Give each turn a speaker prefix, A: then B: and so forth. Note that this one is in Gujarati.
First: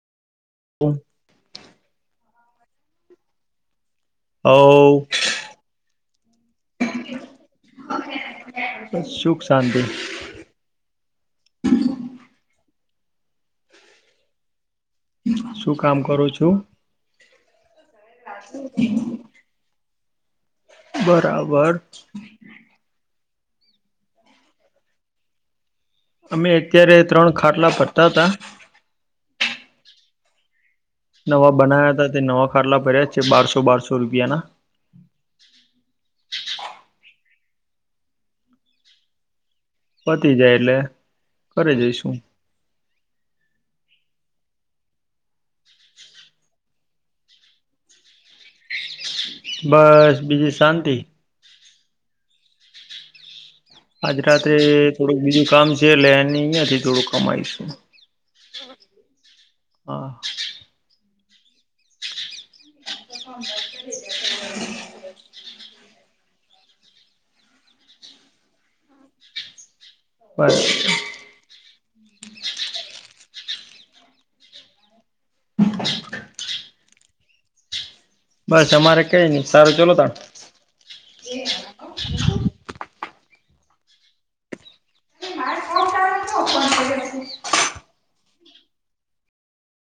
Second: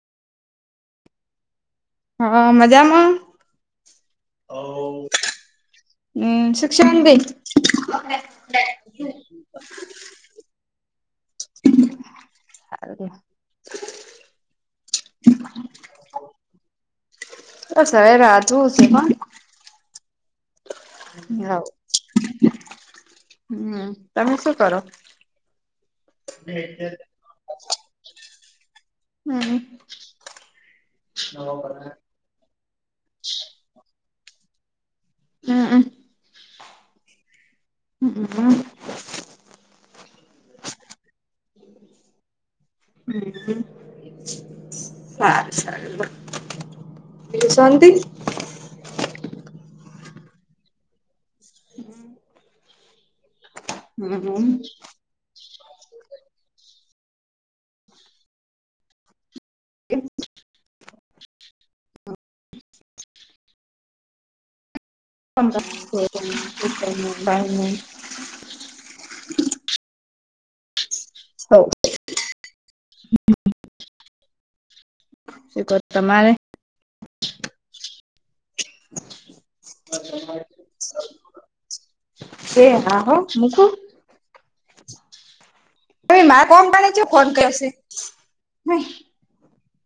A: હમ્મ.
B: હા, મજામાં?
A: હઓ.
B: હમ્મ શિક્ષંગ બે.
A: સુખ શાંતિ
B: હારું તે.
A: શું કામ કરું છું
B: એ શેર રાતુ સે કાઉ. હ ઓ
A: બરાબર
B: હમ્મ તમે શું કરો?
A: અમે અત્યારે ત્રણ ખાટલા ફરતા તા.
B: હમ્મ.
A: નવા બનાયા હતા તે નવા ખાટલા પર્યા છે બારસો બારસો રૂપિયાના.
B: હ અહ. હમ્મ હમ્મ.
A: પતી જાય એટલે ફરે જઈશું.
B: હમ્મ. સારું સારું રે બીજું શાંતિ?
A: બસ બીજી શાંતિ.
B: હમ્મ.
A: આજ રાત્રે થોડું બીજું કામ છે એટલે એ અહિયાંથી થોડું [unintelligible] હા [unintelligible]
B: [unintelligible]
A: પર
B: હોવ તો તમારે
A: બસ અમારે કઈ નહી સારું ચલો દા
B: એ હા હો મુકું હી મારા કોમપની છે ફોન કરશે હ